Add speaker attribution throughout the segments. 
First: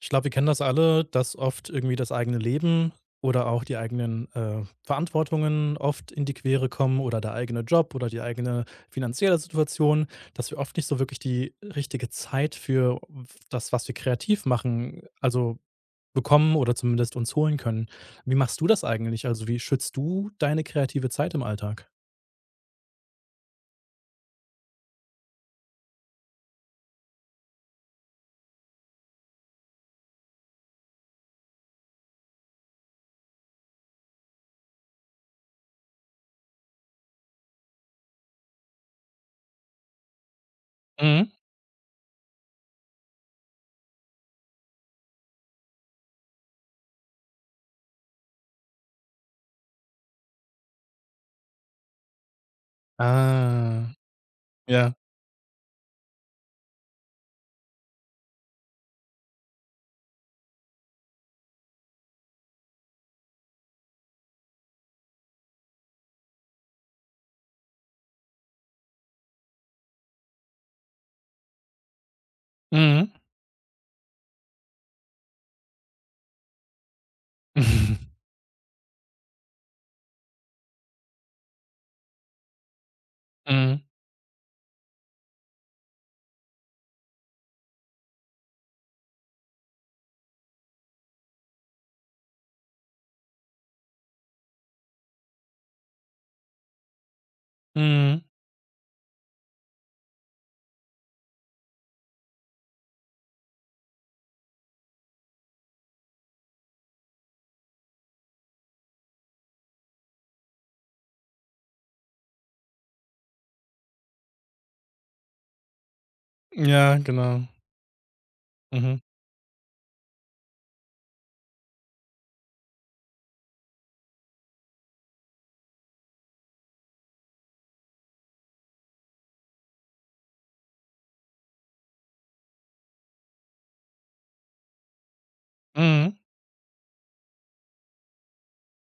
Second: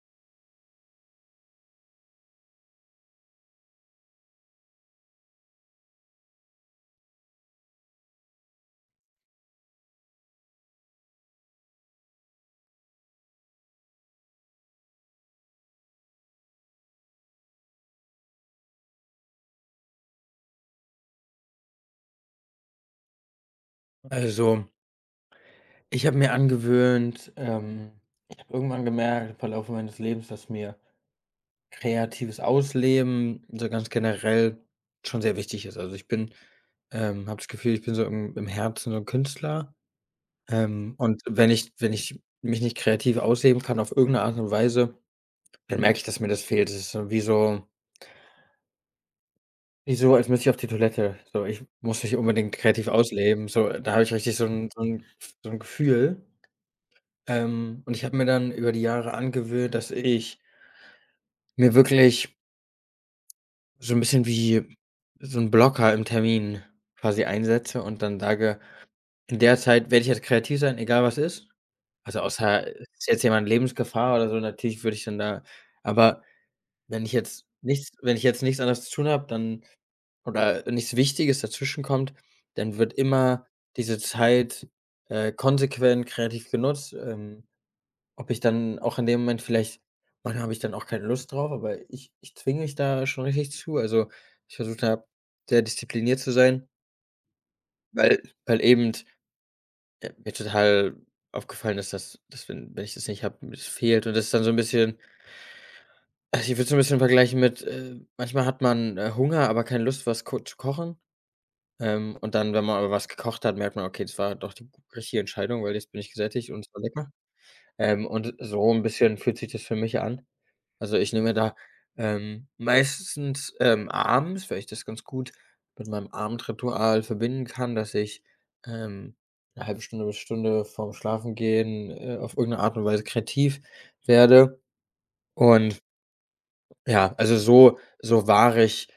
Speaker 1: Ich glaube, wir kennen das alle, dass oft irgendwie das eigene Leben oder auch die eigenen Verantwortungen oft in die Quere kommen oder der eigene Job oder die eigene finanzielle Situation, dass wir oft nicht so wirklich die richtige Zeit für das, was wir kreativ machen, also bekommen oder zumindest uns holen können. Wie machst du das eigentlich? Also wie schützt du deine kreative Zeit im Alltag?
Speaker 2: Also, ich habe mir angewöhnt ich habe irgendwann gemerkt im Verlauf meines Lebens, dass mir kreatives Ausleben so ganz generell schon sehr wichtig ist. Also, ich bin habe das Gefühl, ich bin so im Herzen so ein Künstler. Und
Speaker 1: Mhm.
Speaker 2: wenn ich mich nicht kreativ ausleben kann auf irgendeine Art und Weise, dann merke ich, dass mir das fehlt. Es ist so wie so, als müsste ich auf die Toilette. So, ich muss mich unbedingt kreativ ausleben. So,
Speaker 1: Ah,
Speaker 2: da habe ich richtig so ein so
Speaker 1: ja.
Speaker 2: 'n so 'n Gefühl. Und ich habe mir dann über die Jahre angewöhnt, dass ich mir wirklich so ein bisschen wie so ein Blocker im Termin quasi einsetze und dann sage: „In der Zeit werde ich jetzt kreativ sein, egal was ist." Also, außer es ist
Speaker 1: Mhm.
Speaker 2: jetzt jemand Lebensgefahr oder so, natürlich würde ich dann da, aber wenn ich jetzt nichts wenn ich jetzt nichts anderes zu tun habe, dann oder nichts Wichtiges dazwischen kommt, dann wird immer
Speaker 1: Mhm.
Speaker 2: diese Zeit, konsequent kreativ genutzt. Ob ich dann auch in dem Moment vielleicht, manchmal habe ich dann auch keine Lust drauf, aber ich zwinge mich da schon richtig zu. Also, ich versuche da sehr diszipliniert zu sein, weil
Speaker 1: Mhm.
Speaker 2: eben, mir total aufgefallen ist, dass wenn ich das nicht habe, mir das fehlt und das ist dann so ein bisschen. Also, ich würde es so ein bisschen vergleichen mit, manchmal hat man, Hunger, aber keine Lust, was ko zu kochen. Und dann, wenn man aber was gekocht hat, merkt man: „Okay, das war doch die richtige Entscheidung, weil jetzt bin ich gesättigt und es war
Speaker 1: Ja,
Speaker 2: lecker."
Speaker 1: genau.
Speaker 2: Und so ein
Speaker 1: Mhm.
Speaker 2: bisschen fühlt sich das für mich an. Also, ich nehme da, meistens, abends, weil ich das ganz gut mit meinem Abendritual verbinden kann, dass ich, ähm, 'ne halbe Stunde bis Stunde vorm Schlafengehen, auf irgendeine Art und Weise kreativ werde. Und
Speaker 1: Mhm.
Speaker 2: ja, also, so wahre ich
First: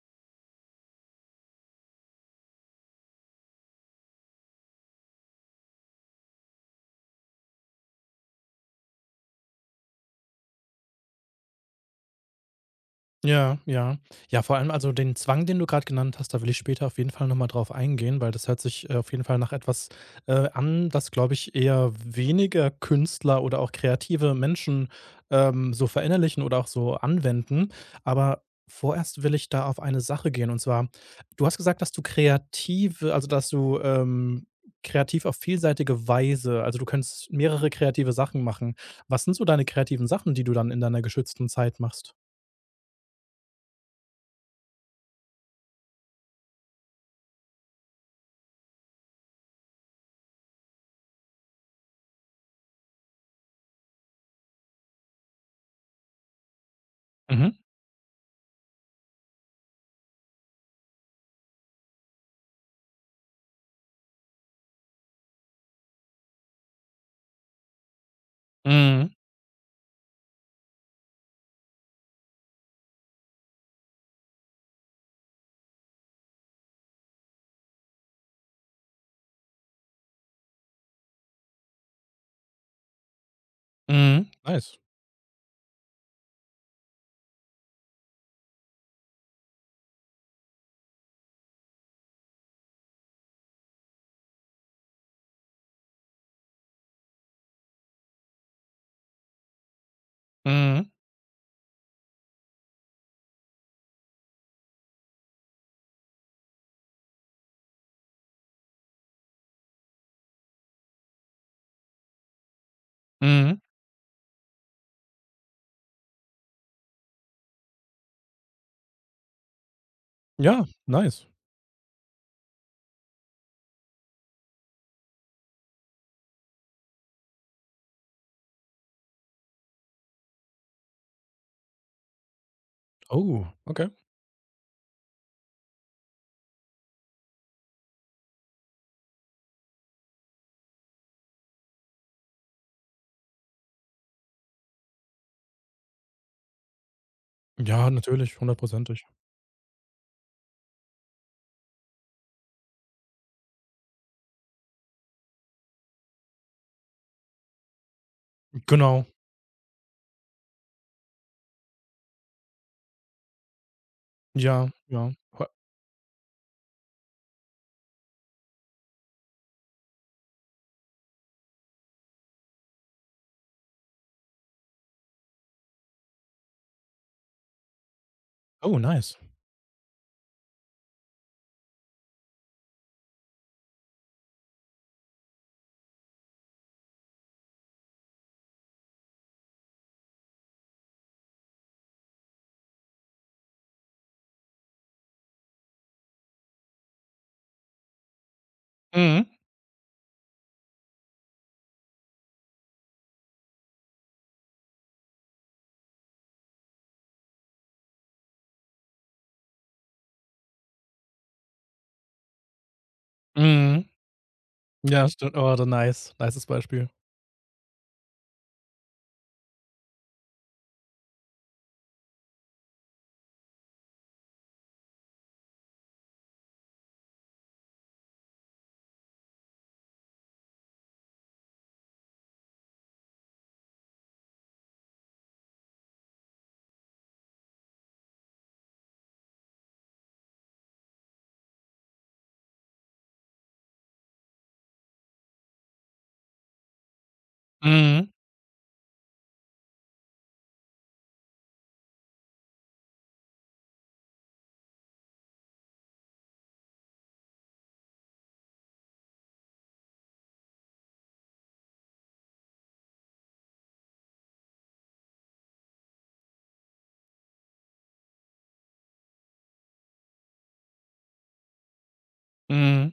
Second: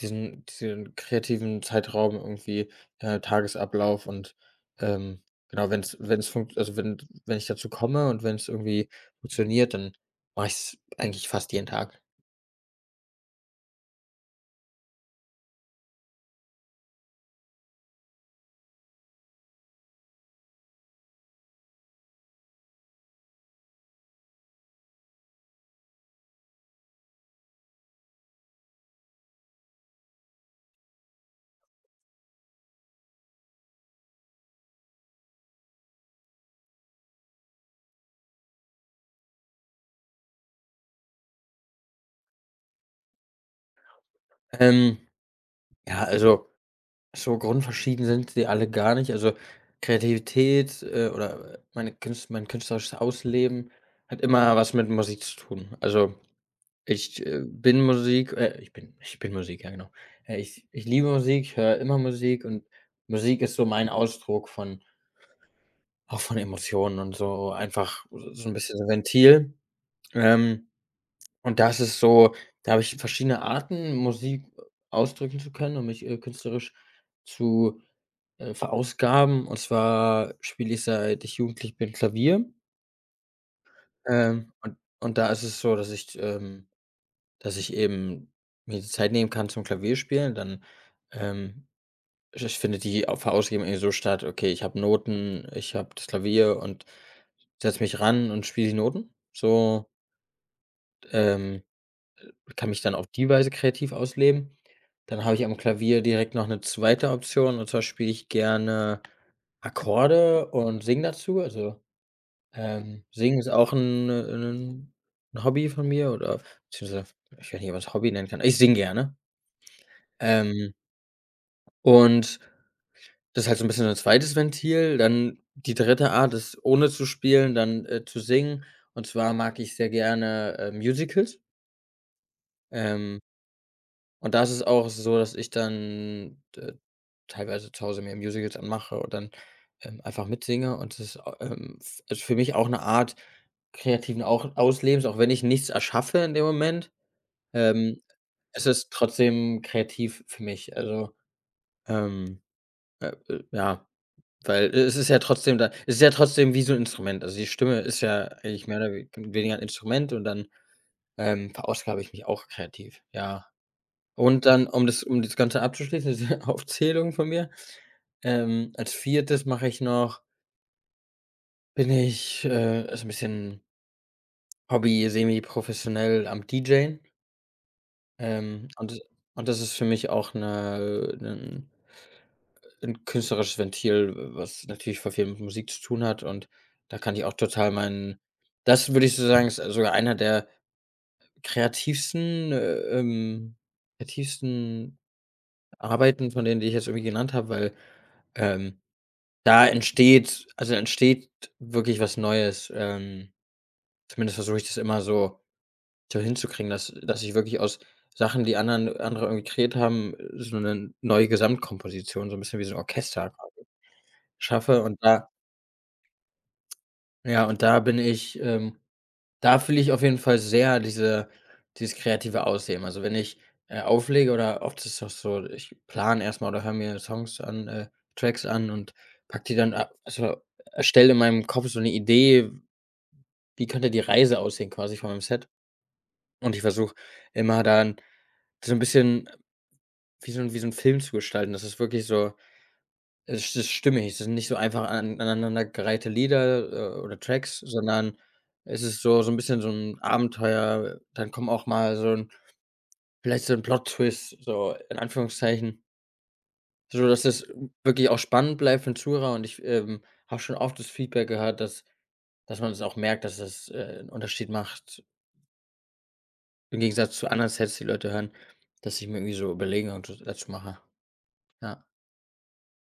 Speaker 2: diesen kreativen Zeitraum irgendwie, Tagesablauf und, ähm, genau, wenn es funkt, also, wenn ich dazu komme und wenn es irgendwie funktioniert, dann mache ich es eigentlich fast jeden Tag.
Speaker 1: Ja, ja. Ja, vor allem also den Zwang, den du gerade genannt hast, da will ich später auf jeden Fall noch mal drauf eingehen, weil das hört sich, auf jeden Fall nach etwas, an, das, glaube ich, eher weniger Künstler oder auch kreative Menschen, so verinnerlichen oder auch so anwenden. Aber vorerst will ich da auf eine Sache gehen, und zwar, du hast gesagt, dass du kreative also dass du, kreativ auf vielseitige Weise also du kannst mehrere kreative Sachen machen. Was sind so deine kreativen Sachen, die du dann in deiner geschützten Zeit machst?
Speaker 2: Ähm, ja, also, so grundverschieden sind sie alle gar nicht. Also, Kreativität, oder meine Künst mein künstlerisches Ausleben hat immer was mit Musik zu tun. Also, ich, bin Musik ich bin Musik, ja genau. Ich liebe Musik, ich höre immer Musik und Musik ist so mein Ausdruck von auch von Emotionen und so einfach so ein bisschen so 'n
Speaker 1: Mhm,
Speaker 2: Ventil. Ähm Und das ist so, da habe ich verschiedene Arten, Musik ausdrücken zu können, um mich, künstlerisch zu, verausgaben. Und zwar spiele ich, seit ich jugendlich bin, Klavier.
Speaker 1: mhm.
Speaker 2: Ähm, und
Speaker 1: Nice.
Speaker 2: und da ist es so, dass ich eben mir die Zeit nehmen kann zum Klavierspielen. Dann, ähm ich finde die au Verausgabung irgendwie so statt: Okay, ich habe Noten, ich habe das Klavier und setze mich ran und spiele die Noten. So,
Speaker 1: Mhm,
Speaker 2: ähm und Kann mich dann auf die Weise kreativ ausleben. Dann habe ich am Klavier direkt noch eine zweite Option, und zwar spiele ich gerne Akkorde und singe dazu. Also, Singen ist
Speaker 1: mhm.
Speaker 2: auch 'n Hobby von mir oder beziehungsweise ich weiß nicht, ob man's Hobby nennen kann. Ich singe gerne.
Speaker 1: Ja,
Speaker 2: Ähm,
Speaker 1: nice.
Speaker 2: und das ist halt so ein bisschen so 'n zweites Ventil. Dann die dritte Art ist, ohne zu spielen, dann, zu singen. Und zwar mag ich sehr gerne, Musicals. Ähm
Speaker 1: Oh, okay.
Speaker 2: Und da ist es auch so, dass ich dann, teilweise zu Hause mir Musicals anmache und dann, einfach mitsinge und das ist, au- f ist für mich auch eine Art kreativen auch Auslebens, auch wenn ich nichts erschaffe in dem Moment,
Speaker 1: Ja,
Speaker 2: ähm,
Speaker 1: natürlich,
Speaker 2: es ist
Speaker 1: hundertprozentig.
Speaker 2: trotzdem kreativ für mich. Also, ähm, ja, weil es ist ja trotzdem wie so ein Instrument. Also, die Stimme ist ja eigentlich mehr oder
Speaker 1: Genau.
Speaker 2: we weniger 'n Instrument und dann, verausgabe ich mich auch kreativ, ja. Und dann,
Speaker 1: Ja,
Speaker 2: um das
Speaker 1: ja. Ho
Speaker 2: Ganze abzuschließen, diese Aufzählung von mir, als viertes mache ich noch, ist ein bisschen Hobby professionell am DJen. Ähm,
Speaker 1: oh,
Speaker 2: und das
Speaker 1: nice.
Speaker 2: und das ist für mich auch eine ne, ein 'n künstlerisches Ventil, was natürlich voll viel mit Musik zu tun hat und da kann ich auch total meinen, das würde ich so sagen, ist sogar einer der kreativsten, äh, ähm kreativsten Arbeiten von denen, die ich jetzt irgendwie genannt habeähm
Speaker 1: Mhm,
Speaker 2: Da entsteht, also, entsteht wirklich was Neues. Zumindest versuche ich das immer so hinzukriegen, dass ich wirklich aus Sachen, die andere irgendwie kreiert haben, so eine neue Gesamtkomposition, so ein bisschen wie so ein Orchester quasi
Speaker 1: mhm.
Speaker 2: schaffe und
Speaker 1: Ja,
Speaker 2: da
Speaker 1: stimmt. Oh, da nice. Nices Beispiel.
Speaker 2: ja, und da bin ich, da fühle ich auf jeden Fall sehr dieses kreative Ausleben. Also, wenn ich, auflege, oder oft ist es auch so, ich plane erstmal oder höre mir Songs an, Tracks an und packe die dann a also, erstelle in meinem Kopf so eine Idee: Wie könnte die Reise aussehen quasi von meinem Set? Und ich versuche immer dann so ein bisschen wie so 'n Film zu gestalten. Das ist wirklich so, es ist stimmig. Es sind nicht so einfach an aneinandergereihte Lieder, oder Tracks,
Speaker 1: Mhm,
Speaker 2: sondern es ist so 'n bisschen so 'n Abenteuer. Dann kommt auch mal so 'n vielleicht so 'n Plot-Twist, so in Anführungszeichen, sodass es wirklich auch spannend bleibt für 'n Zuhörer. Und ich, habe schon oft das Feedback gehört, dass man es auch merkt, dass es, 'n Unterschied macht. Im Gegensatz zu anderen Sets, die Leute hören, dass ich mir irgendwie so überlege und das dazu mache. Ja.
Speaker 1: mhm.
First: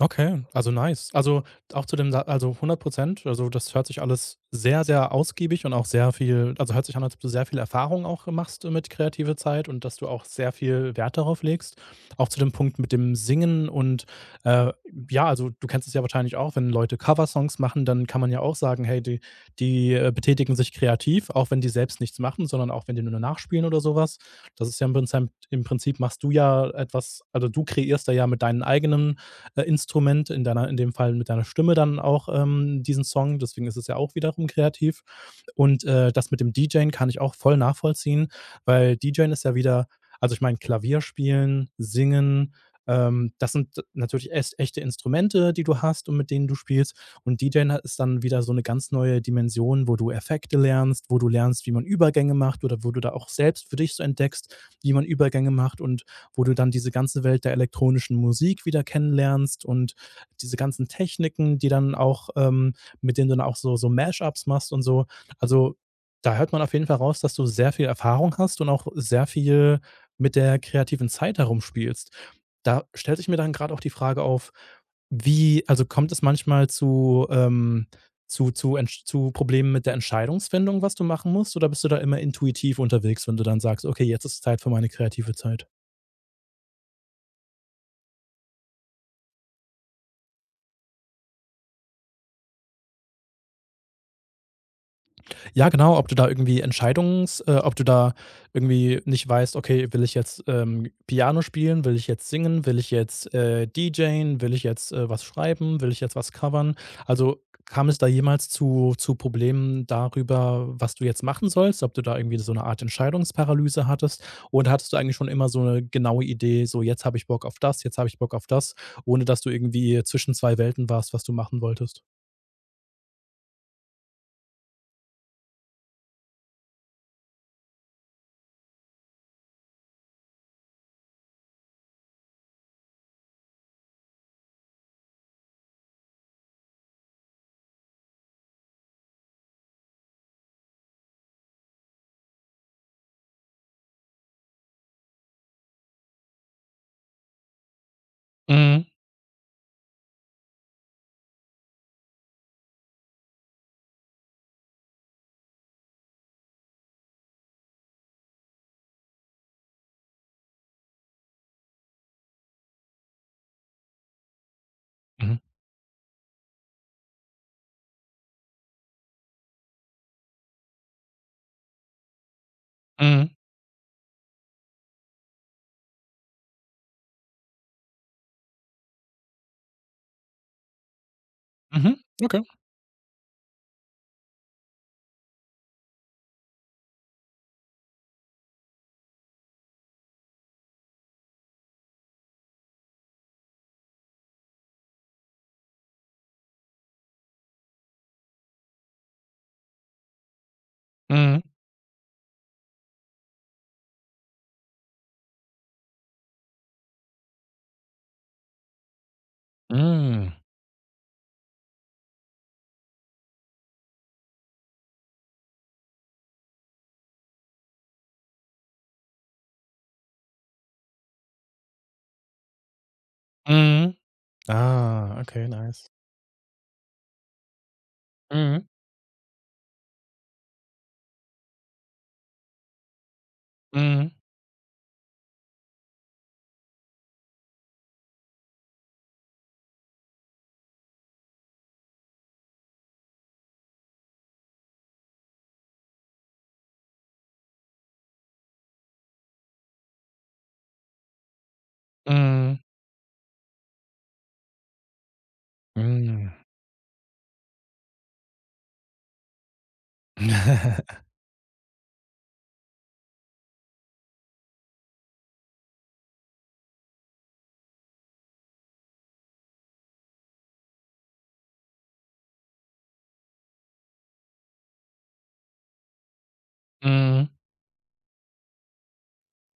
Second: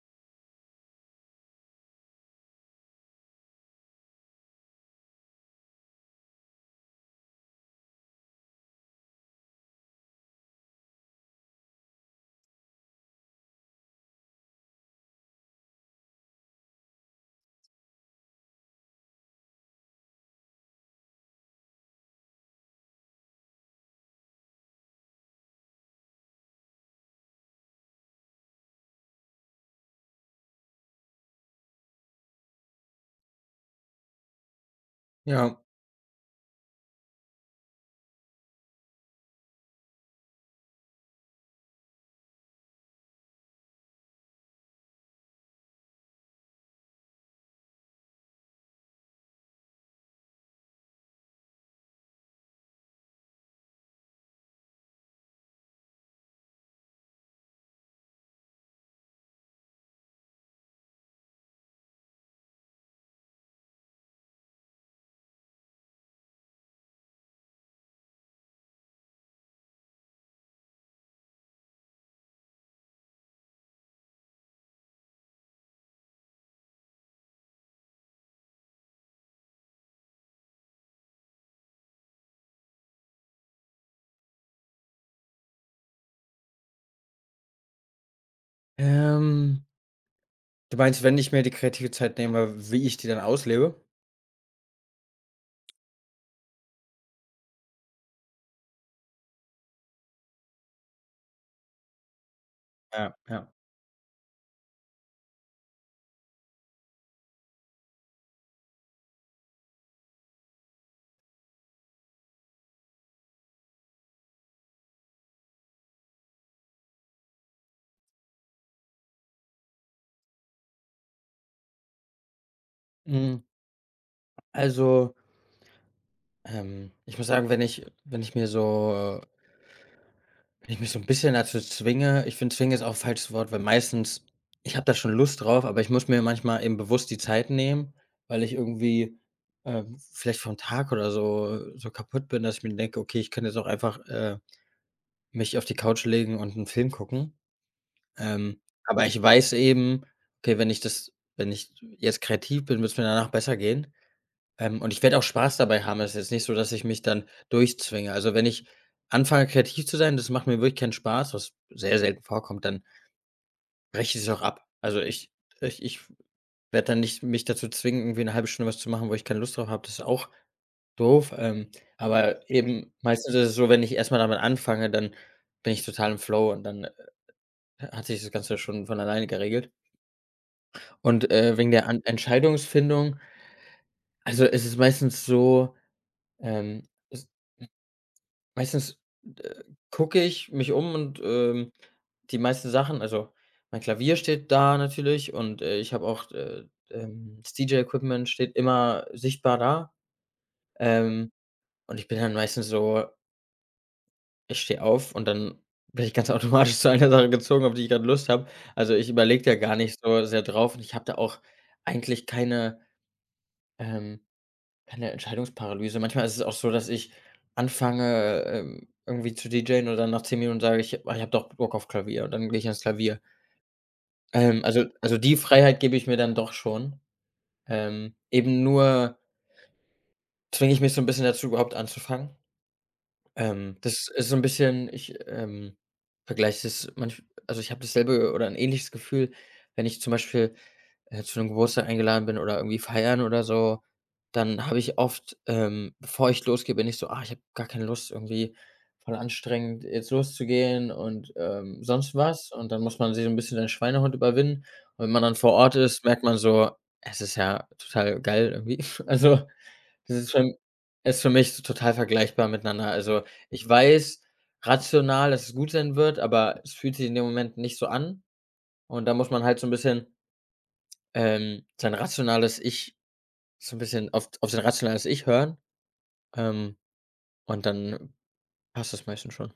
Speaker 1: Okay, also nice. Also auch zu dem Sa also hundert Prozent. Also das hört sich alles sehr, sehr ausgiebig und auch sehr viel also hört sich an, als ob du sehr viel Erfahrung auch machst mit kreative Zeit und dass du auch sehr viel Wert darauf legst. Auch zu dem Punkt mit dem Singen und, äh, ja, also du kennst es ja wahrscheinlich auch, wenn Leute Coversongs machen, dann kann man ja auch sagen: „Hey, die, betätigen sich kreativ, auch wenn die selbst nichts machen, sondern auch wenn die nur nachspielen oder sowas. Das ist ja im Prinzip machst du ja etwas also du kreierst da ja mit deinen eigenen Instrument, in deiner in dem Fall mit deiner Stimme dann auch, diesen Song. Deswegen ist es ja auch wiederum kreativ.
Speaker 2: Ja.
Speaker 1: Und, das mit dem DJen kann ich auch voll nachvollziehen, weil DJen ist ja wieder also, ich meine, Klavier spielen, singen, das sind natürlich echt echte Instrumente, die du hast und mit denen du spielst. Und DJen ha ist dann wieder so eine ganz neue Dimension, wo du Effekte lernst, wo du lernst, wie man Übergänge macht oder wo du da auch selbst für dich so entdeckst, wie man Übergänge macht und wo du dann diese ganze Welt der elektronischen Musik wieder kennenlernst und diese ganzen Techniken, die dann auch, mit denen du dann auch so, so Mashups machst und so. Also da hört man auf jeden Fall raus, dass du sehr viel Erfahrung hast und auch sehr viel mit der kreativen Zeit herumspielst. Da stellt sich mir dann gerade auch die Frage auf, wie also kommt es manchmal zu Entsch zu Problemen mit der Entscheidungsfindung, was du machen musst, oder bist du da immer intuitiv unterwegs, wenn du dann sagst: „Okay, jetzt ist Zeit für meine kreative Zeit?“
Speaker 2: Ähm, du meinst, wenn ich mir die kreative Zeit nehme, wie ich die dann auslebe?
Speaker 1: Ja, genau, ob du da irgendwie Entscheidungs ob du da irgendwie nicht weißt: „Okay, will ich jetzt, Piano spielen? Will ich jetzt singen? Will ich
Speaker 2: Ja,
Speaker 1: jetzt,
Speaker 2: ja.
Speaker 1: deejayen? Will ich jetzt, was schreiben? Will ich jetzt was covern?“ Also, kam es da jemals zu Problemen darüber, was du jetzt machen sollst, ob du da irgendwie so eine Art Entscheidungsparalyse hattest? Oder hattest du eigentlich schon immer so eine genaue Idee, so: „Jetzt habe ich Bock auf das, jetzt habe ich Bock auf das“, ohne dass du irgendwie zwischen 2 Welten warst, was du machen wolltest?
Speaker 2: Hm, also, ich muss sagen, wenn ich mich so ein bisschen dazu zwinge, ich finde, zwingen ist auch ein falsches Wort, weil meistens, ich habe da schon Lust drauf, aber ich muss mir manchmal eben bewusst die Zeit nehmen, weil ich irgendwie, vielleicht vom Tag oder so kaputt bin, dass ich mir denke: „Okay, ich könnte jetzt auch einfach,“ mich auf die Couch legen und 'n Film gucken. Ähm,
Speaker 1: Mhm,
Speaker 2: aber ich weiß eben, okay, wenn ich jetzt kreativ bin, wird's mir danach besser gehen. Und ich werde auch Spaß dabei haben. Es ist jetzt nicht so, dass ich mich dann durchzwinge. Also, wenn ich anfange, kreativ zu sein, das macht mir wirklich keinen Spaß, was sehr selten vorkommt, dann breche ich es auch ab. Also, ich
Speaker 1: mhm,
Speaker 2: ich ich werde dann nicht mich dazu zwingen, irgendwie 'ne halbe Stunde was zu machen, wo ich keine Lust drauf habe. Das ist auch doof. Aber eben
Speaker 1: mhm,
Speaker 2: meistens ist es so, wenn ich erst mal damit anfange, dann bin ich total im Flow und dann hat sich das Ganze schon von alleine geregelt. Und, wegen der
Speaker 1: mhm,
Speaker 2: An
Speaker 1: okay,
Speaker 2: Entscheidungsfindung, also, es ist meistens so, es meistens, äh, gucke ich mich um und, die meisten Sachen, also, mein Klavier steht da natürlich und, ich habe auch, das DJ-Equipment steht immer sichtbar da. Ähm,
Speaker 1: mhm.
Speaker 2: und ich bin dann meistens so, ich stehe auf und dann bin ich ganz automatisch zu einer Sache gezogen, auf die ich gerade Lust habe. Also, ich überlege da gar nicht so
Speaker 1: Mhm.
Speaker 2: sehr drauf und ich habe da auch eigentlich keine Ähm, keine Entscheidungsparalyse. Manchmal ist es auch so, dass ich anfange, irgendwie zu DJen und dann nach 10 Minuten sage ich: „Ah, ich habe doch Bock auf Klavier" und dann gehe ich ans Klavier.
Speaker 1: Mhm.
Speaker 2: Also
Speaker 1: Ah,
Speaker 2: die
Speaker 1: okay,
Speaker 2: Freiheit
Speaker 1: nice.
Speaker 2: gebe ich mir dann doch schon. Eben
Speaker 1: Mhm.
Speaker 2: nur zwinge ich mich so ein bisschen dazu, überhaupt anzufangen. Das
Speaker 1: Mhm.
Speaker 2: ist so ein bisschen, ich, vergleiche das manch also ich habe dasselbe oder ein ähnliches Gefühl, wenn ich zum Beispiel zu einem Geburtstag eingeladen bin oder irgendwie feiern oder so, dann habe ich oft, bevor ich losgehe, bin ich so: „Ah, ich habe gar keine Lust, irgendwie voll anstrengend, jetzt loszugehen und, sonst was."
Speaker 1: Mhm.
Speaker 2: Und dann muss man sich so ein bisschen den Schweinehund überwinden. Und wenn man dann vor Ort ist, merkt
Speaker 1: Mhm.
Speaker 2: man so: „Es ist ja total geil irgendwie." Also, das ist schon ist für mich so total vergleichbar miteinander. Also, ich weiß rational, dass es gut sein wird, aber es fühlt sich in dem Moment nicht so an. Und da muss man halt so ein bisschen, sein rationales Ich so ein bisschen auf sein rationales Ich hören, ähm,
Speaker 1: Mhm.
Speaker 2: und dann passt das meistens schon.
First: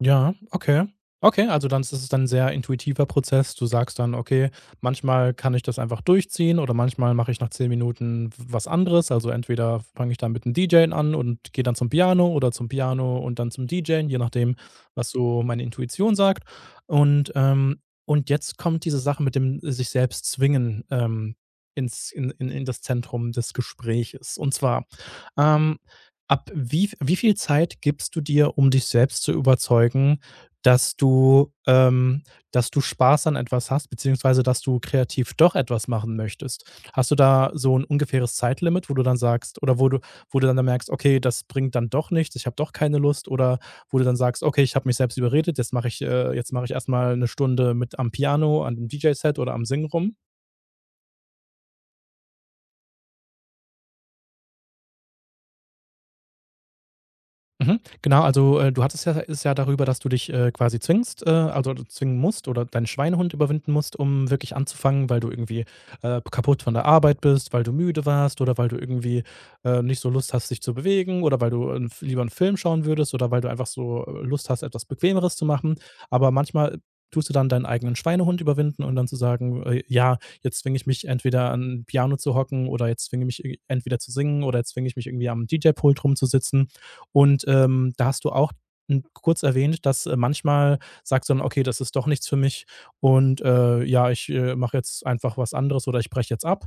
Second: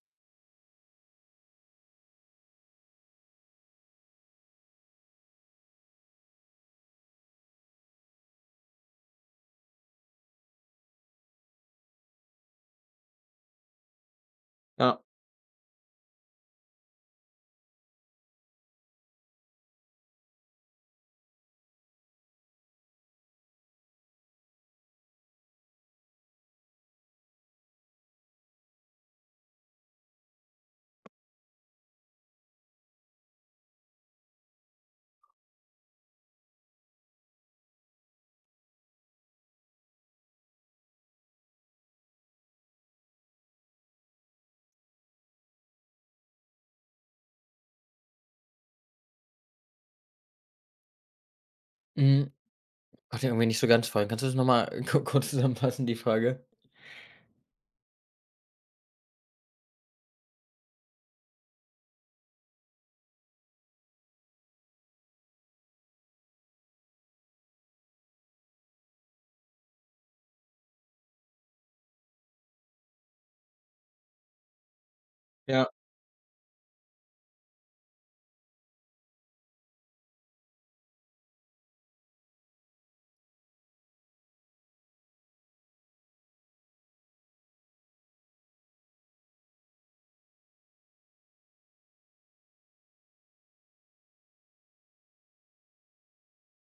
Speaker 1: Ja, okay. Okay, also dann ist es dann 'n sehr intuitiver Prozess. Du sagst dann: „Okay, manchmal kann ich das einfach durchziehen oder manchmal mache ich nach 10 Minuten was anderes.“ Also, entweder fange ich dann mit 'm DJen an und gehe dann zum Piano oder zum Piano und dann zum DJen, je nachdem,
Speaker 2: Ja,
Speaker 1: was so meine Intuition sagt. Und, ähm und jetzt kommt diese Sache mit dem sich selbst zwingen, ins in das Zentrum des Gespräches. Und zwar, ähm Ab wie viel Zeit gibst du dir, um dich selbst zu überzeugen, dass du ähm, dass du Spaß an etwas hast, beziehungsweise dass du kreativ doch etwas machen möchtest? Hast du da so ein ungefähres Zeitlimit, wo du dann sagst oder wo du dann merkst: „Okay, das bringt dann doch nichts, ich habe doch keine Lust“, oder wo du dann sagst: „Okay, ich habe mich selbst überredet, jetzt mache ich erst mal 'ne Stunde mit am Piano, an dem DJ-Set oder am Singen rum“?
Speaker 2: mhm, konnte irgendwie nicht so ganz folgen. Kannst du das noch mal kurz zusammenfassen, die Frage?
Speaker 1: Mhm. Genau, also, du hattest ja ist ja darüber, dass du dich, quasi zwingst, also, du zwingen musst oder deinen Schweinehund überwinden musst, um wirklich anzufangen, weil du irgendwie, kaputt von der Arbeit bist, weil du müde warst oder weil du irgendwie, nicht so Lust hast, dich zu bewegen oder weil du 'n lieber einen Film schauen würdest oder weil du einfach so Lust hast, etwas Bequemeres zu
Speaker 2: Ja,
Speaker 1: machen. Aber manchmal tust du dann deinen eigenen Schweinehund überwinden und dann zu sagen: ja, jetzt zwinge ich mich entweder an Piano zu hocken oder jetzt zwinge ich mich e entweder zu singen oder jetzt zwinge ich mich irgendwie am DJ-Pult rumzusitzen.“ Und, da hast du auch n kurz erwähnt, dass, manchmal sagst du dann: „Okay, das ist doch nichts für mich und, ja, ich, mache jetzt einfach was anderes oder ich breche jetzt ab.“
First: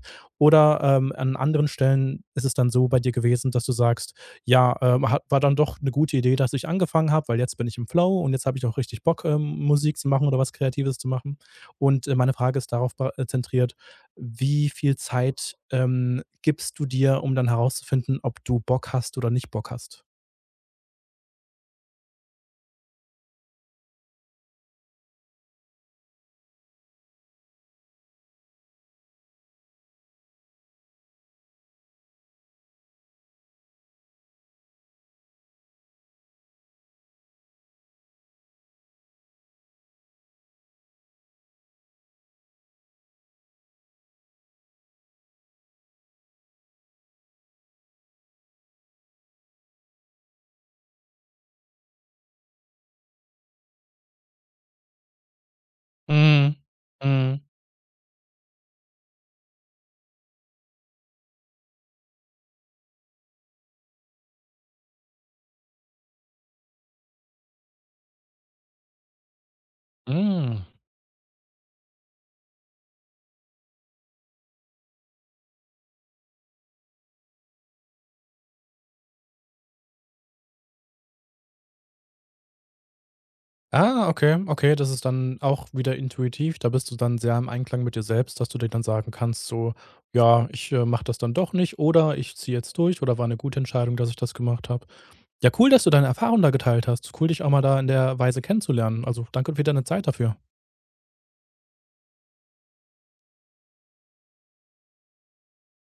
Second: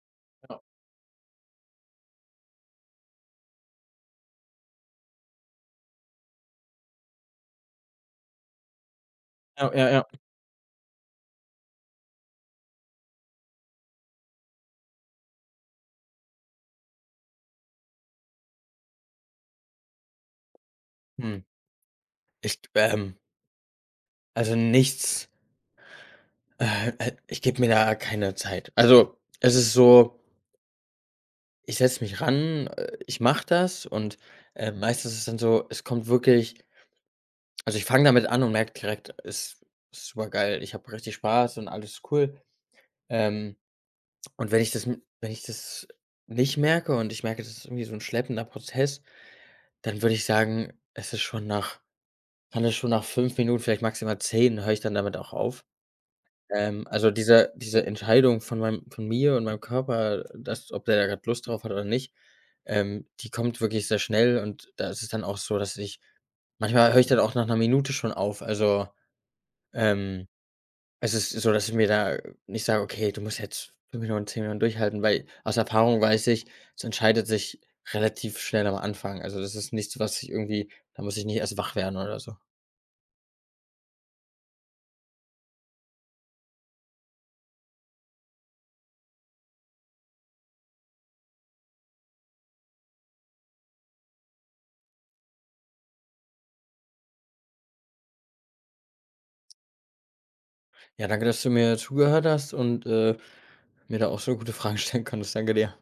Speaker 2: ja,
Speaker 1: Oder, an anderen Stellen ist es dann so bei dir gewesen, dass du sagst: „Ja, hat war dann doch eine gute Idee, dass ich angefangen habe, weil jetzt bin ich im Flow und jetzt habe ich auch richtig Bock,
Speaker 2: ja, ja,
Speaker 1: Musik
Speaker 2: ja.
Speaker 1: zu machen oder was Kreatives zu machen.“ Und, meine Frage ist darauf ba zentriert, wie viel Zeit, gibst du dir, um dann herauszufinden, ob du Bock hast oder nicht Bock hast?
Speaker 2: Hm, ich, also nichts, ich gebe mir da keine Zeit. Also, es ist so, ich setze mich ran, ich mache das und, meistens ist es dann so, es kommt wirklich also ich fange damit an und merke direkt, es ist super geil. Ich habe richtig Spaß und alles cool. Ähm, und wenn ich das nicht merke und ich merke, das ist irgendwie so ein schleppender Prozess, dann würde ich sagen, es ist schon nach kann es schon nach 5 Minuten, vielleicht maximal zehn, höre ich dann damit auch auf.
Speaker 1: Mhm.
Speaker 2: Also,
Speaker 1: Mhm.
Speaker 2: diese Entscheidung von mir und meinem Körper, dass ob der da gerade Lust drauf hat oder nicht, die kommt wirklich sehr schnell und da ist es dann auch so, dass ich manchmal höre ich dann auch nach einer Minute schon auf. Also, ähm
Speaker 1: Hm.
Speaker 2: Es ist so, dass ich mir da nicht sage: „Okay, du musst jetzt 5 Minuten, 10 Minuten durchhalten", weil aus Erfahrung weiß ich, es entscheidet sich relativ schnell am Anfang. Also, das ist nichts, was ich irgendwie, da muss ich nicht erst wach werden oder so.
Speaker 1: Ah, okay, okay, das ist dann auch wieder intuitiv. Da bist du dann sehr im Einklang mit dir selbst, dass du dir dann sagen kannst, so: „Ja, ich, mache das dann doch nicht“ oder „Ich ziehe jetzt durch“ oder „War eine gute Entscheidung, dass ich das gemacht habe.“ Ja, cool, dass du deine Erfahrung da geteilt hast. Cool, dich auch mal da in der Weise kennenzulernen. Also, danke für deine Zeit dafür.
Speaker 2: Ja, danke, dass du mir zugehört hast und, mir da auch so gute Fragen stellen konntest. Danke dir.